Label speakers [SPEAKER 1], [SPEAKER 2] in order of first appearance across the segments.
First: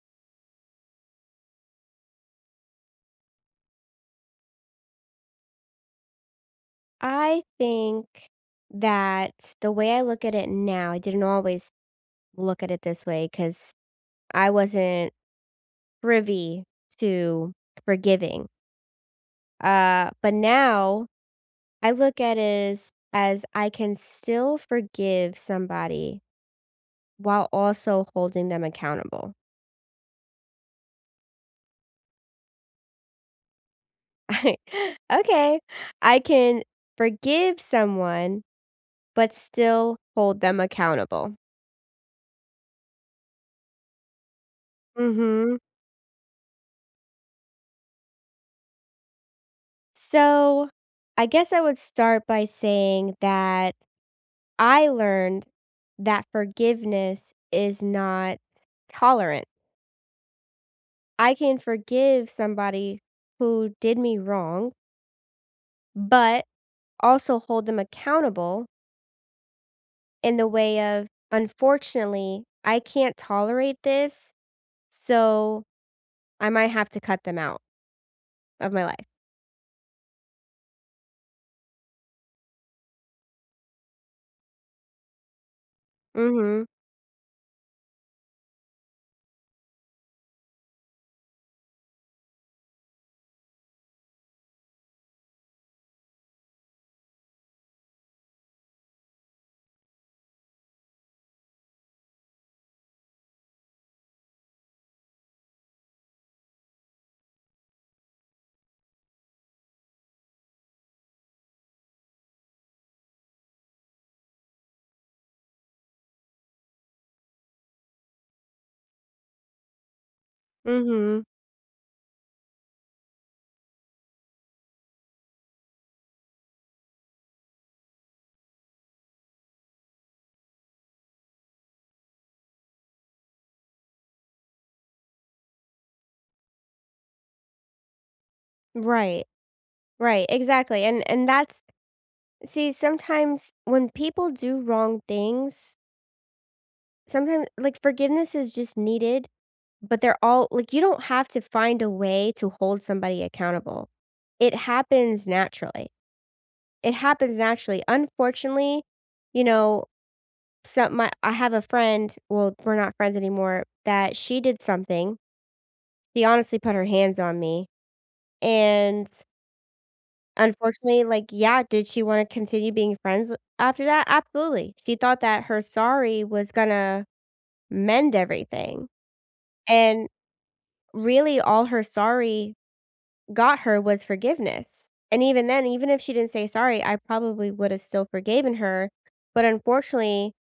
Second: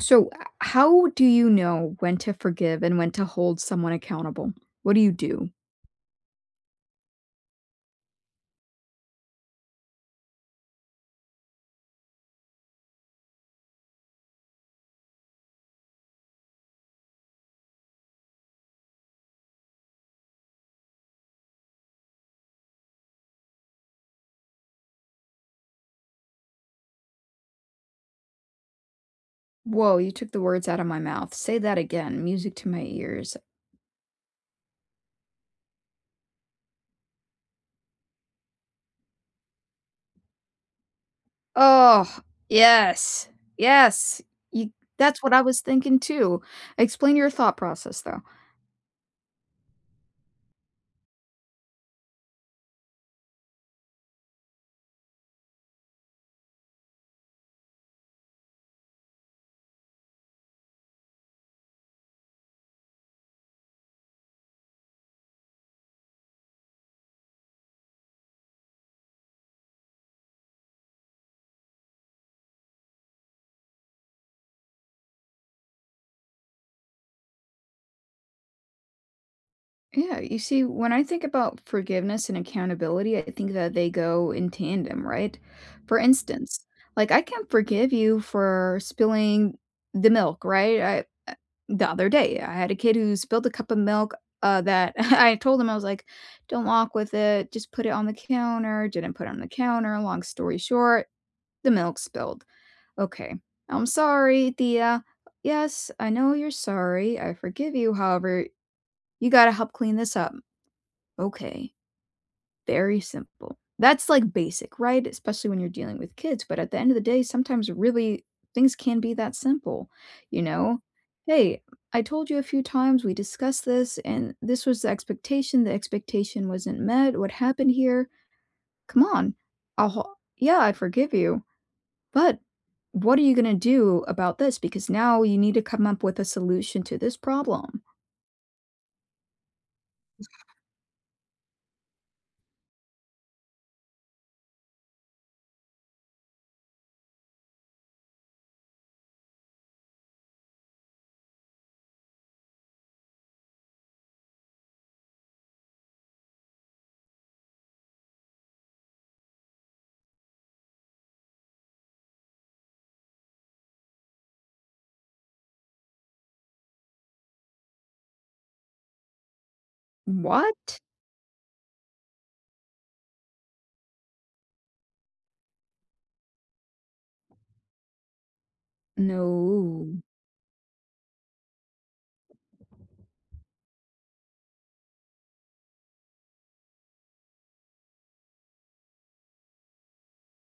[SPEAKER 1] So, ah how do you know when to forgive and when to hold someone accountable? What do you do?
[SPEAKER 2] I think that the way I look at it now, I didn't always look at it this way 'cause I wasn't privy to forgiving. Uh, but now I look at is as I can still forgive somebody while also holding them accountable.
[SPEAKER 1] Whoa, you took the words outta my mouth. Say that again. Music to my ears.
[SPEAKER 2] Okay. I can forgive someone but still hold them accountable.
[SPEAKER 1] Oh, yes. Yes. You that's what I
[SPEAKER 2] Mhm.
[SPEAKER 1] was thinking too. Explain your thought process, though.
[SPEAKER 2] So, I guess I would start by saying that I learned that forgiveness is not tolerant. I can forgive somebody who did me wrong but also hold them accountable in the way of, "Unfortunately, I can't tolerate this, so I might have to cut them out of my life."
[SPEAKER 1] Yeah, you see, when I think about forgiveness and accountability, I think that they go in tandem, right? For instance,
[SPEAKER 2] Mhm.
[SPEAKER 1] like, I can forgive you for spilling the milk, right, I uh the other day, I had a kid who spilled a cup of milk, uh, that and I told him, I was like, "Don't walk with it. Just put it on the counter." Didn't put it on the counter. Long story short, the milk spilled. Okay. "I'm sorry, Tia." "Yes, I know you're sorry. I forgive you, however, you gotta help clean this up." "Okay." Very simple. That's, like, basic, right, especially when you're dealing with kids, but at the end of the day, sometimes, really, things can be that simple, you know?
[SPEAKER 2] Mhm.
[SPEAKER 1] "Hey, I told you a few times, we discussed this, and this was the expectation, the expectation wasn't met, what happened here? Come on, I'll ho yeah, I forgive you, but what are you gonna do about this, because now you need to come up with a solution to this problem."
[SPEAKER 2] Right. Right, exactly, and and that's see, sometimes when people do wrong things sometim like forgiveness is just needed, but they're all like you don't have to find a way to hold somebody accountable. It happens naturally. It happens naturally. Unfortunately, you know, some my I have a friend, well, we're not friends anymore, that she did something. She honestly put her hands on me. And
[SPEAKER 1] What?
[SPEAKER 2] unfortunately, like, yeah, did she wanna continue being friends with after that? Absolutely. She thought that her sorry was gonna mend everything,
[SPEAKER 1] No.
[SPEAKER 2] and really all her sorry got her was forgiveness. And even then, even if she didn't say sorry, I probably would've still forgiven her. But unfortunately,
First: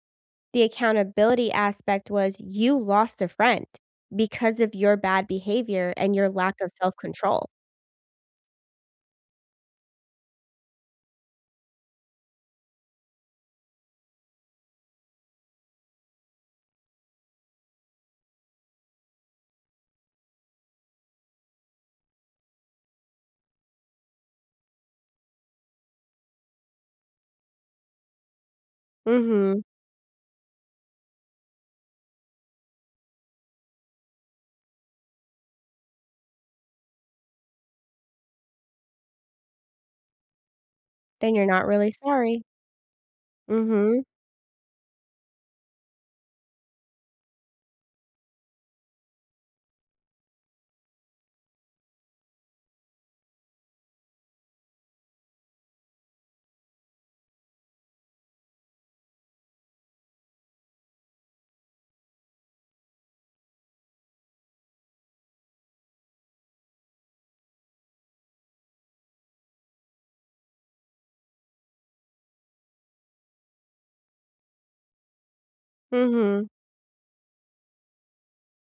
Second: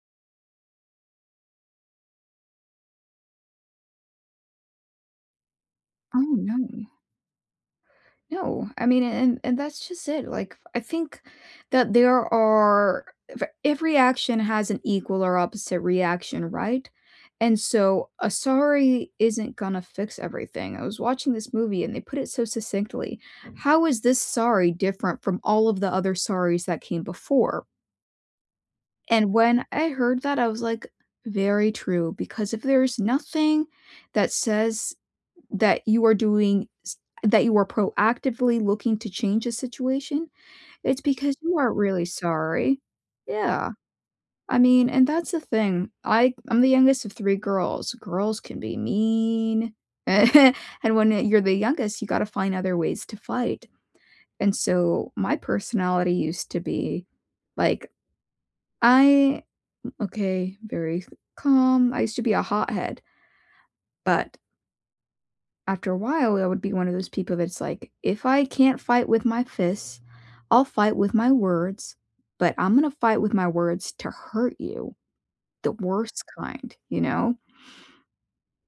[SPEAKER 2] the accountability aspect was you lost a friend because of your bad behavior and
[SPEAKER 1] Oh,
[SPEAKER 2] your lack of
[SPEAKER 1] no.
[SPEAKER 2] self-control.
[SPEAKER 1] No. I mean, and and that's just it. Like, f I think that there are v every action has an equal or opposite reaction, right? And so a sorry isn't gonna fix everything. I was watching this movie, and they put it so succinctly "How is this sorry different from all of the other sorry's that came before?" And
[SPEAKER 2] Mhm.
[SPEAKER 1] when I heard that, I was like, "Very true." Because if there's nothing that says that you are doing s that you are proactively looking to change a situation, it's
[SPEAKER 2] Then
[SPEAKER 1] because
[SPEAKER 2] you're
[SPEAKER 1] you
[SPEAKER 2] not
[SPEAKER 1] aren't
[SPEAKER 2] really
[SPEAKER 1] really
[SPEAKER 2] sorry.
[SPEAKER 1] sorry Yeah.
[SPEAKER 2] Mhm.
[SPEAKER 1] I mean, and that's the thing. I I'm the youngest of 3 girls. Girls can be mean, and when, uh, you're the youngest, you gotta find other ways to fight. And so, my personality used to be, like, I okay, very calm. I used to be a hothead. But after a while, I would be one of those people that's like, "If I can't fight with my fists, I'll fight with my words, but I'm gonna fight with my words to hurt you." The worst
[SPEAKER 2] Mhm.
[SPEAKER 1] kind, you know?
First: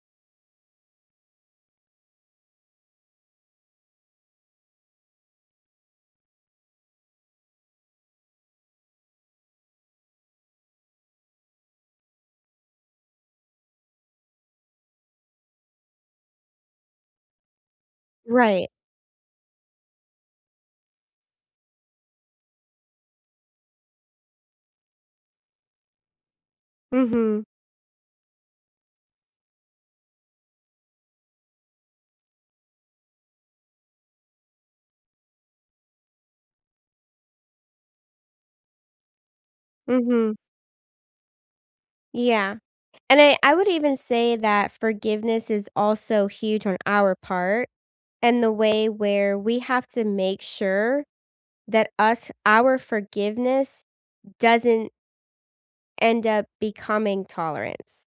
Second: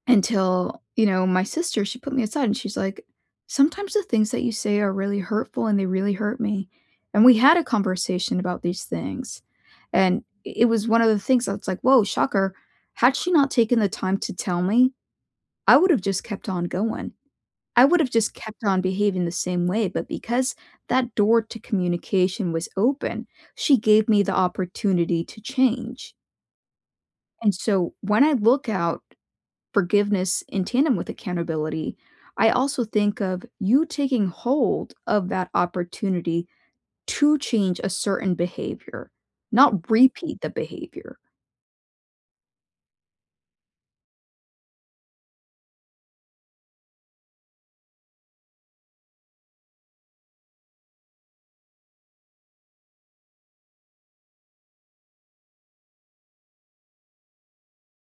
[SPEAKER 1] Until, you know, my sister, she put me aside and she's like, "Sometimes the things that you say are really hurtful, and they really hurt me." And we had a conversation about these things, and i it was one of the things that's like, whoa, shocker. Had she not taken the time to tell me, I would've just kept on going I would've just kept
[SPEAKER 2] Right.
[SPEAKER 1] on behaving the same way. But because that door to communication was open, she gave me the opportunity to change.
[SPEAKER 2] Mhm.
[SPEAKER 1] And so when I look out forgiveness in tandem with accountability, I also think of you taking hold of that opportunity to change a certain behavior, not
[SPEAKER 2] Mhm.
[SPEAKER 1] repeat the behavior.
[SPEAKER 2] Yeah, and I I would even say that forgiveness is also huge on our part in the way where we have to make sure that us our forgiveness doesn't end up becoming tolerance,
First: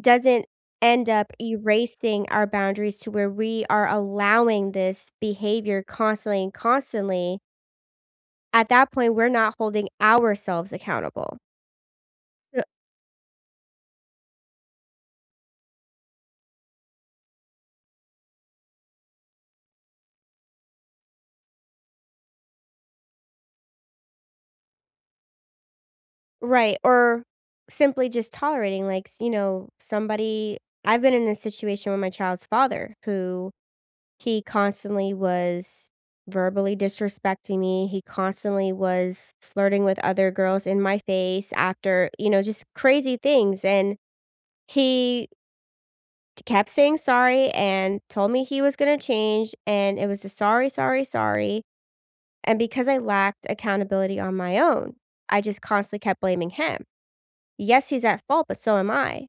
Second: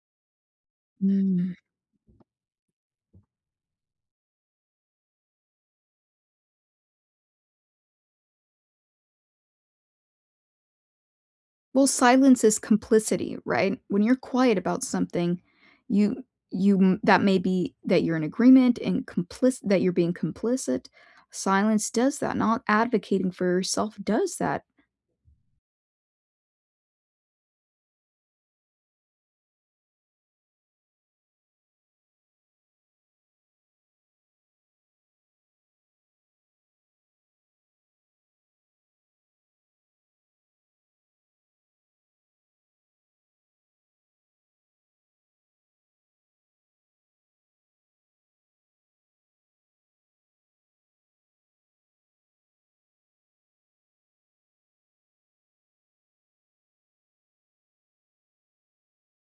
[SPEAKER 2] doesn't end up
[SPEAKER 1] Mm.
[SPEAKER 2] erasing our boundaries to where we are allowing this behavior constantly and constantly at that point, we're not holding ourselves accountable.
[SPEAKER 1] Well, silence is
[SPEAKER 2] T
[SPEAKER 1] complicity, right? When you're quiet about something, you you m that may be that you're in agreement and complic that you're being complicit. Silence does that, not advocating for yourself does that.
[SPEAKER 2] Right, or simply just tolerating, like, s you know, somebody I've been in a situation with my child's father who he constantly was verbally disrespecting me. He constantly was flirting with other girls in my face after you know, just crazy things and he kept saying sorry and told me he was gonna change, and it was a, "Sorry, sorry, sorry." And because I lacked accountability on my own, I just constantly kept blaming him. Yes, he's at fault, but so am I,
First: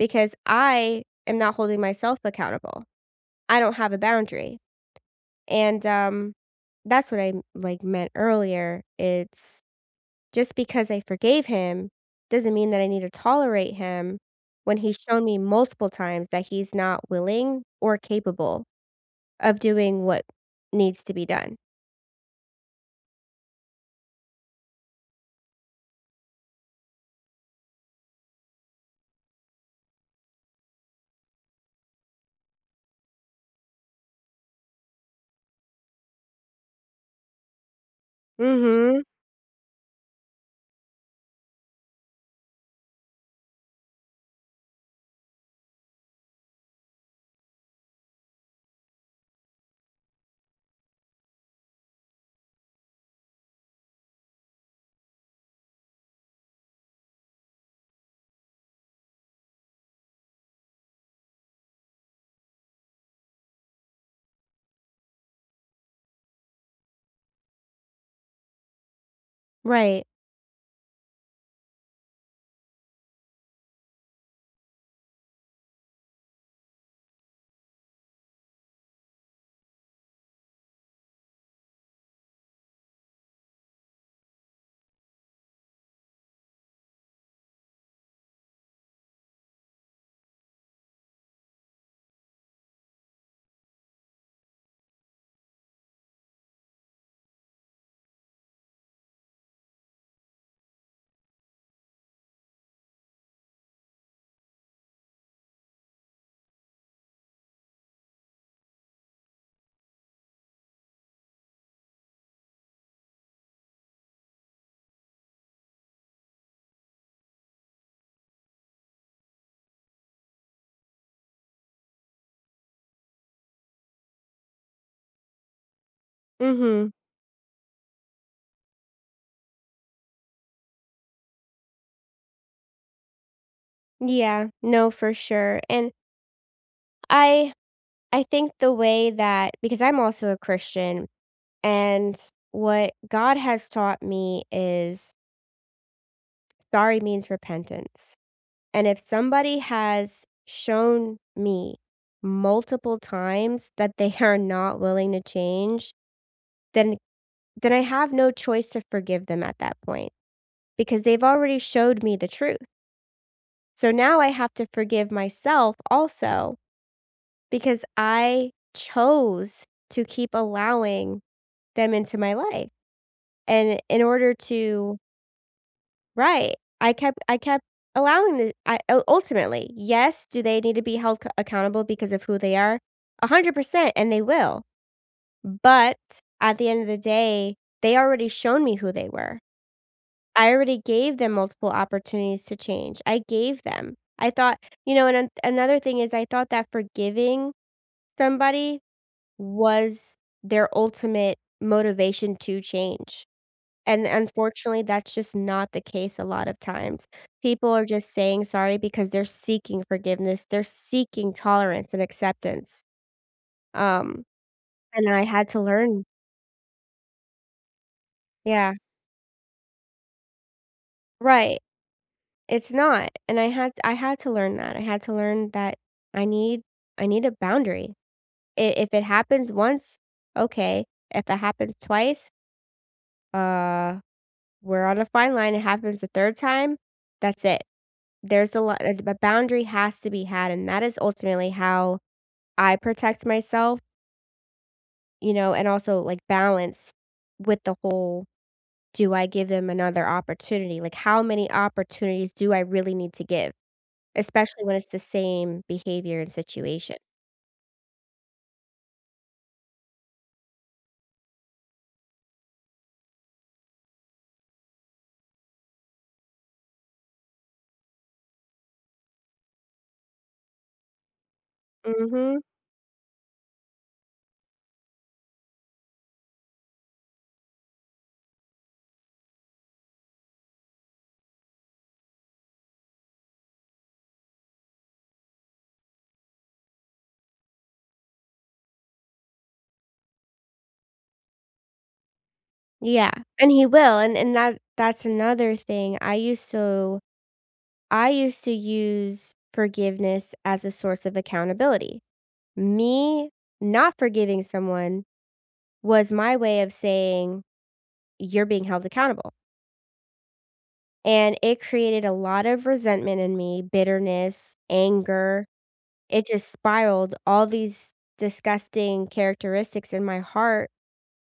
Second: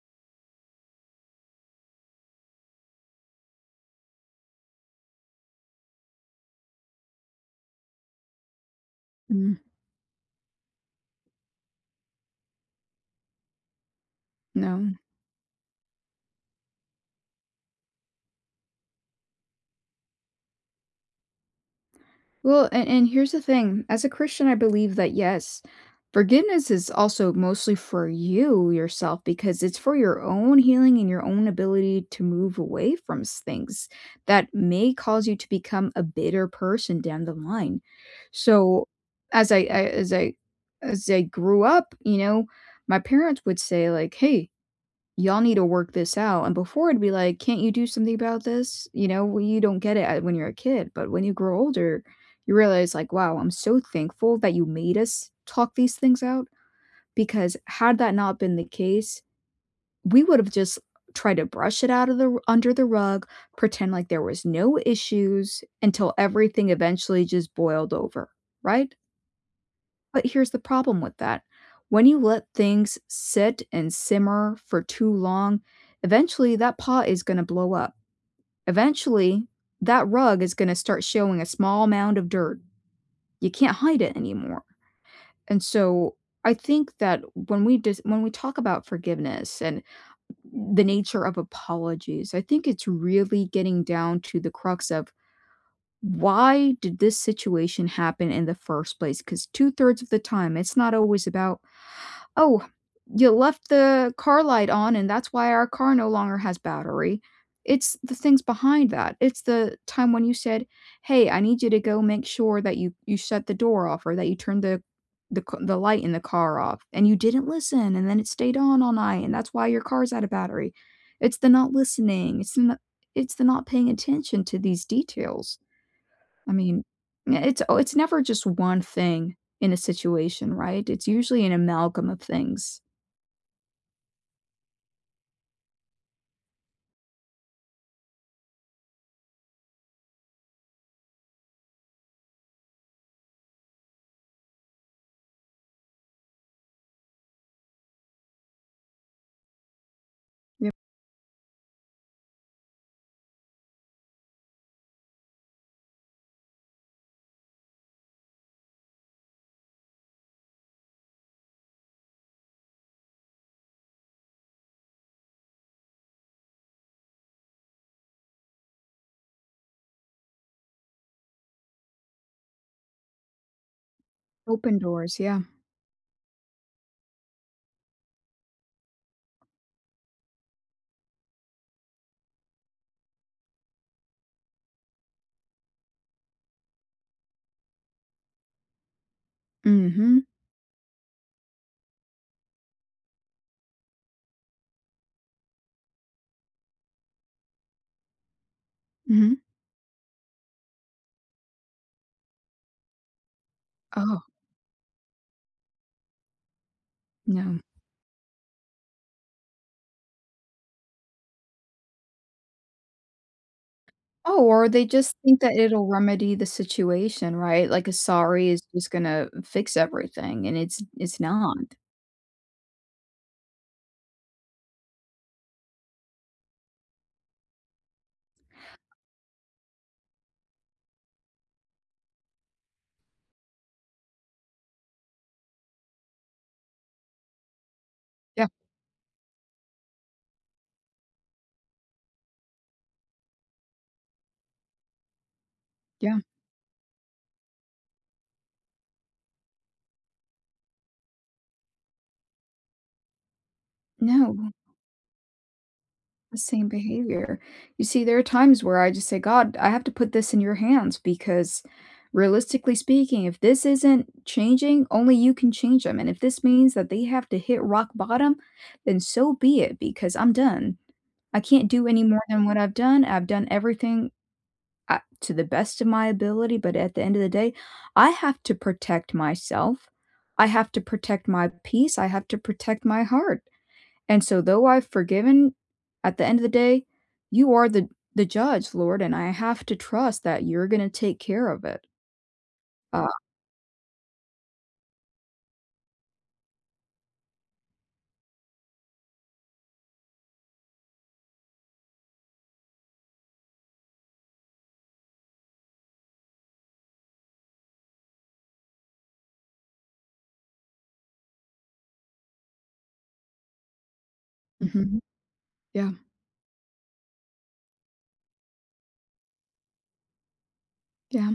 [SPEAKER 2] because I am not holding myself accountable. I don't have a boundary. And, um, that's what I m like, meant earlier.
[SPEAKER 1] Mm.
[SPEAKER 2] It's just because I forgave him doesn't mean that I need to tolerate him when
[SPEAKER 1] No.
[SPEAKER 2] he's shown me multiple times that he's not willing or capable of doing what needs to be done.
[SPEAKER 1] Well, and and here's the thing. As a Christian, I believe that, yes, forgiveness is also mostly for you, yourself, because it's for your own healing and your own ability to move away from s things that may cause you to become a bitter person down the line. So,
[SPEAKER 2] Mhm.
[SPEAKER 1] as I I, as I as I grew up, you know, my parents would say like, "Hey, y'all need to work this out." And before it'd be like, "Can't you do something about this?" You know? Well, you don't get it, uh, when you're a kid, but when you grow older, you realize like, "Wow, I'm so thankful that you made us talk these things out. Because had that not been the case, we would've just tried to brush it out of the r under the rug, pretend like there was no issues, until everything eventually just boiled over," right?
[SPEAKER 2] Right.
[SPEAKER 1] But here's the problem with that. When you let things sit and simmer for too long, eventually that pot is gonna blow up. Eventually, that rug is gonna start showing a small amount of dirt. You can't hide it anymore. And so, I think that when we dis when we talk about forgiveness and m the nature of apologies, I think it's really getting down to the crux of why did this situation happen in the first place? 'Cause two-thirds of the time it's not always about, "Oh, you left the car light on and that's why our car no longer has battery." It's the things behind that. It's the time when you said, "Hey, I need you to go make sure that you you shut the door off or that you turned the, the c the light in the car off," and you didn't listen, and then it stayed on all night, and that's why your car's out of battery. It's the not listening. It's the n it's the not paying attention to these details. I mean,
[SPEAKER 2] Mhm.
[SPEAKER 1] eh it's it's never just one thing in a situation, right? It's usually an amalgam of things.
[SPEAKER 2] Yeah. No, for sure. And I I think the way that because I'm also a Christian, and what God has taught me is sorry means repentance. And if somebody has
[SPEAKER 1] Yep.
[SPEAKER 2] shown me multiple times that they are not willing to change, then then I have no choice to forgive them at that point, because they've already showed me the truth. So now I have to forgive myself also, because I chose to keep allowing them into my life. And i in order
[SPEAKER 1] Open
[SPEAKER 2] to
[SPEAKER 1] doors, yeah.
[SPEAKER 2] Right. I kept I kept allowing the I, ul ultimately, yes, do they need to be held c accountable because of who they are, 100 percent, and they will. But at the end of the day, they already shown me who they were.
[SPEAKER 1] Mhm.
[SPEAKER 2] I already gave them multiple opportunities to change. I gave them. I thought you know, and an another thing is I thought that forgiving somebody
[SPEAKER 1] Mhm.
[SPEAKER 2] was their ultimate motivation to change, and
[SPEAKER 1] Oh.
[SPEAKER 2] unfortunately, that's just not the case a lot of times.
[SPEAKER 1] Yeah.
[SPEAKER 2] People are just saying sorry because they're seeking forgiveness. They're seeking tolerance and acceptance. Um,
[SPEAKER 1] Oh, or they
[SPEAKER 2] and
[SPEAKER 1] just
[SPEAKER 2] I
[SPEAKER 1] think
[SPEAKER 2] had
[SPEAKER 1] that
[SPEAKER 2] to
[SPEAKER 1] it'll
[SPEAKER 2] learn
[SPEAKER 1] remedy the situation, right? Like a sorry is
[SPEAKER 2] Yeah.
[SPEAKER 1] just gonna fix everything, and it's it's not.
[SPEAKER 2] Right. It's not, and I had I had to learn that. I had to learn that I need I need a boundary. I if it happens once, okay. If it happens twice uh, we're on a fine line. It happens a third time, that's it.
[SPEAKER 1] Yeah.
[SPEAKER 2] There's a li a boundary has to be had, and that is ultimately how I protect myself. You know, and also, like,
[SPEAKER 1] Yeah.
[SPEAKER 2] balance with the whole do I give them another opportunity? Like, how many opportunities do I really need to give,
[SPEAKER 1] No.
[SPEAKER 2] especially when it's the same behavior and
[SPEAKER 1] The same
[SPEAKER 2] situation?
[SPEAKER 1] behavior. You see, there are times where I, just, say, "God, I have to put this in your hands because realistically speaking, if this isn't changing, only you can change 'em, and if this means that they have to hit rock bottom, then so be it, because I'm done. I can't do any more
[SPEAKER 2] Mhm.
[SPEAKER 1] than what I've done. I've done everything, uh, to the best of my ability, but at the end of the day, I have to protect myself. I have to protect my peace. I have to protect my heart, and so though I've forgiven, at the end of the day, you are the the judge, Lord, and I have to trust that you're gonna take care of it. Uh
[SPEAKER 2] Yeah, and he will, and and that that's another thing. I used to I used to use forgiveness as a source of accountability. Me not forgiving someone was my way of saying, "You're being held accountable." And it created a lot of resentment in me, bitterness,
[SPEAKER 1] Mhm.Yeah.
[SPEAKER 2] anger. It just spiraled all these disgusting characteristics in my heart
[SPEAKER 1] Yeah.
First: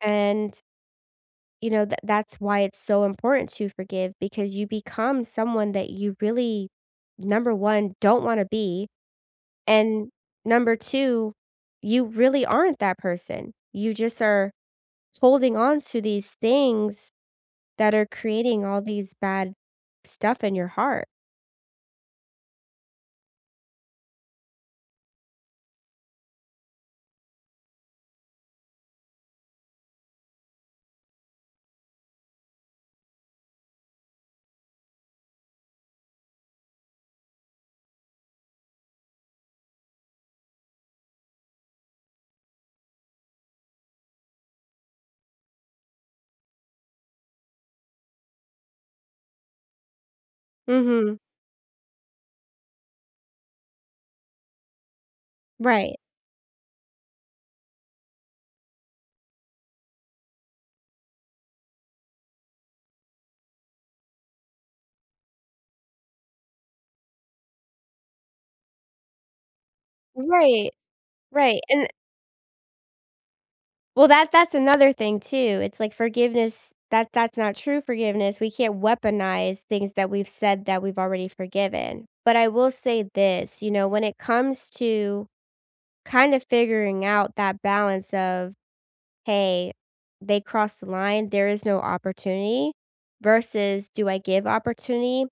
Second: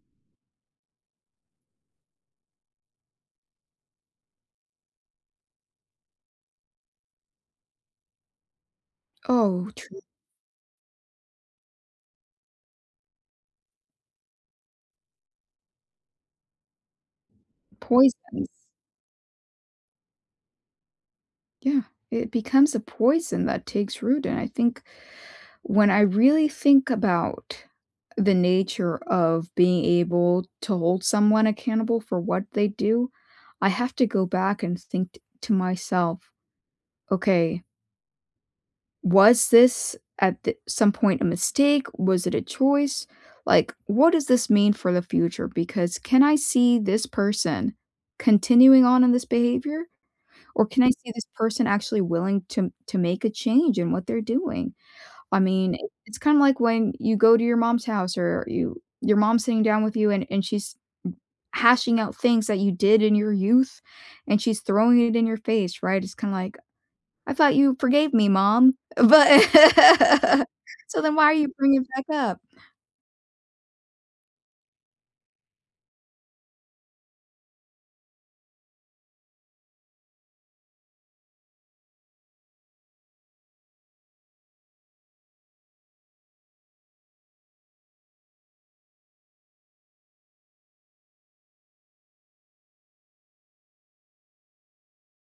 [SPEAKER 2] and you know, th that's why it's so important to forgive, because you become someone that you really, number 1, don't wanna be,
[SPEAKER 1] Oh, true.
[SPEAKER 2] and number 2, you really aren't that person. You just are holding onto these things that are
[SPEAKER 1] Poisons.
[SPEAKER 2] creating all these bad stuff in your heart.
[SPEAKER 1] Yeah. It becomes a poison that takes root, and I think when I really think about the nature of being able to hold someone accountable for what they do, I have to go back and think t to myself, "Okay" "was this at th some point, a mistake? Was it a choice?" Like, what does this mean for the future? Because, can I see this person continuing on in this behavior, or can I see
[SPEAKER 2] Mhm.
[SPEAKER 1] this person actually willing to m to make a change in what they're doing? I mean, i
[SPEAKER 2] Right.
[SPEAKER 1] it's kinda like when you go to your mom's house, or you your mom's sitting down with you, and and she's hashing out things that you did in your youth, and she's throwing it in your face, right, it's kinda like, "I thought you forgave me, mom. But"
[SPEAKER 2] Right.
[SPEAKER 1] "So then why are you
[SPEAKER 2] Right,
[SPEAKER 1] bringing
[SPEAKER 2] and
[SPEAKER 1] it back up?"
[SPEAKER 2] Well, that that's another thing too, it's like forgiveness, that that's not true forgiveness, we can't weaponize things that we've said that we've already forgiven. But I will say this, you know, when it comes to kind of figuring out that balance of, hey, they crossed the line, there is no opportunity, versus do I give opportunity,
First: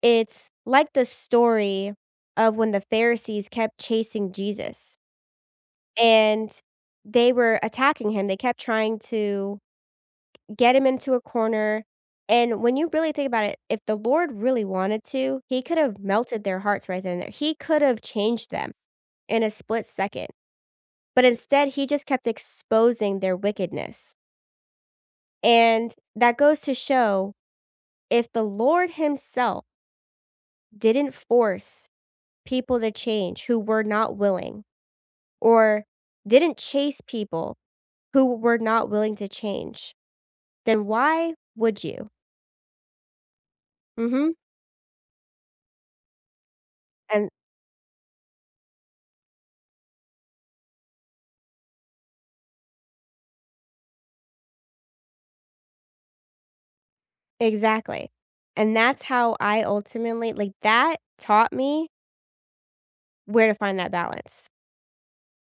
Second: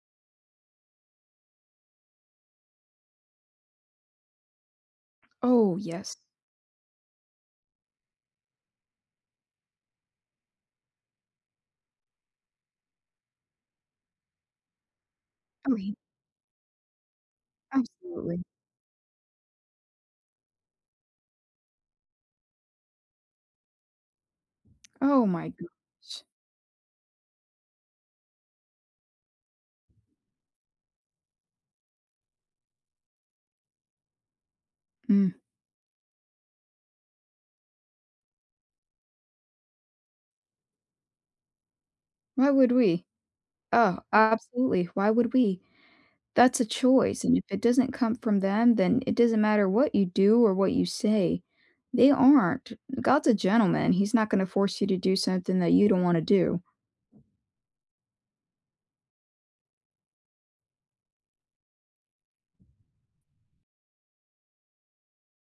[SPEAKER 2] it's like the story of when the Pharisees kept chasing Jesus
[SPEAKER 1] Oh, yes.
[SPEAKER 2] and they were attacking him, they kept trying to get him into a corner, and when you really think about it, if the Lord really wanted to, he
[SPEAKER 1] [unintelligible]
[SPEAKER 2] could've melted their hearts right then and there. He could've
[SPEAKER 1] Absolutely.
[SPEAKER 2] changed them in a split second. But instead, he just kept exposing their wickedness
[SPEAKER 1] Oh my
[SPEAKER 2] and
[SPEAKER 1] gosh.
[SPEAKER 2] that goes to show, if the Lord himself didn't force people to change who were not willing
[SPEAKER 1] Mm.
[SPEAKER 2] or didn't chase people who were not willing to change, then why would you?
[SPEAKER 1] Why would we? Oh,
[SPEAKER 2] Mhm.
[SPEAKER 1] absolutely, why would we? That's a choice,
[SPEAKER 2] And
[SPEAKER 1] and if it doesn't come from them, then it doesn't matter what you do or what you say. They aren't. God's a gentleman, he's not gonna force you to do something that you don't wanna do.
[SPEAKER 2] Exactly, and that's how I ultimately like, that taught me where to find that balance.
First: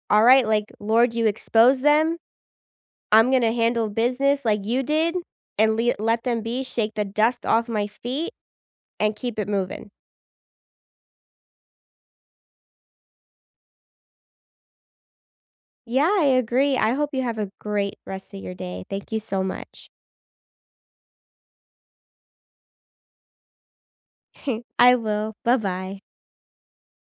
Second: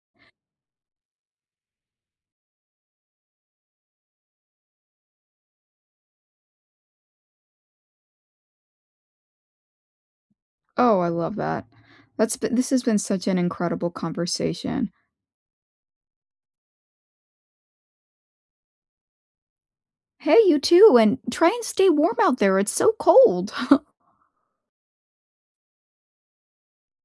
[SPEAKER 2] All right, like, "Lord, you expose them, I'm gonna handle business like you did, and le let them be, shake the dust off my feet, and keep it moving."
[SPEAKER 1] Oh, I love that. That's b this has been such an incredible conversation.
[SPEAKER 2] Yeah, I agree, I hope you have a great rest of your day. Thank you so much.
[SPEAKER 1] Hey, you too, and try and stay warm out there, it's so cold.
[SPEAKER 2] I will, buh-bye.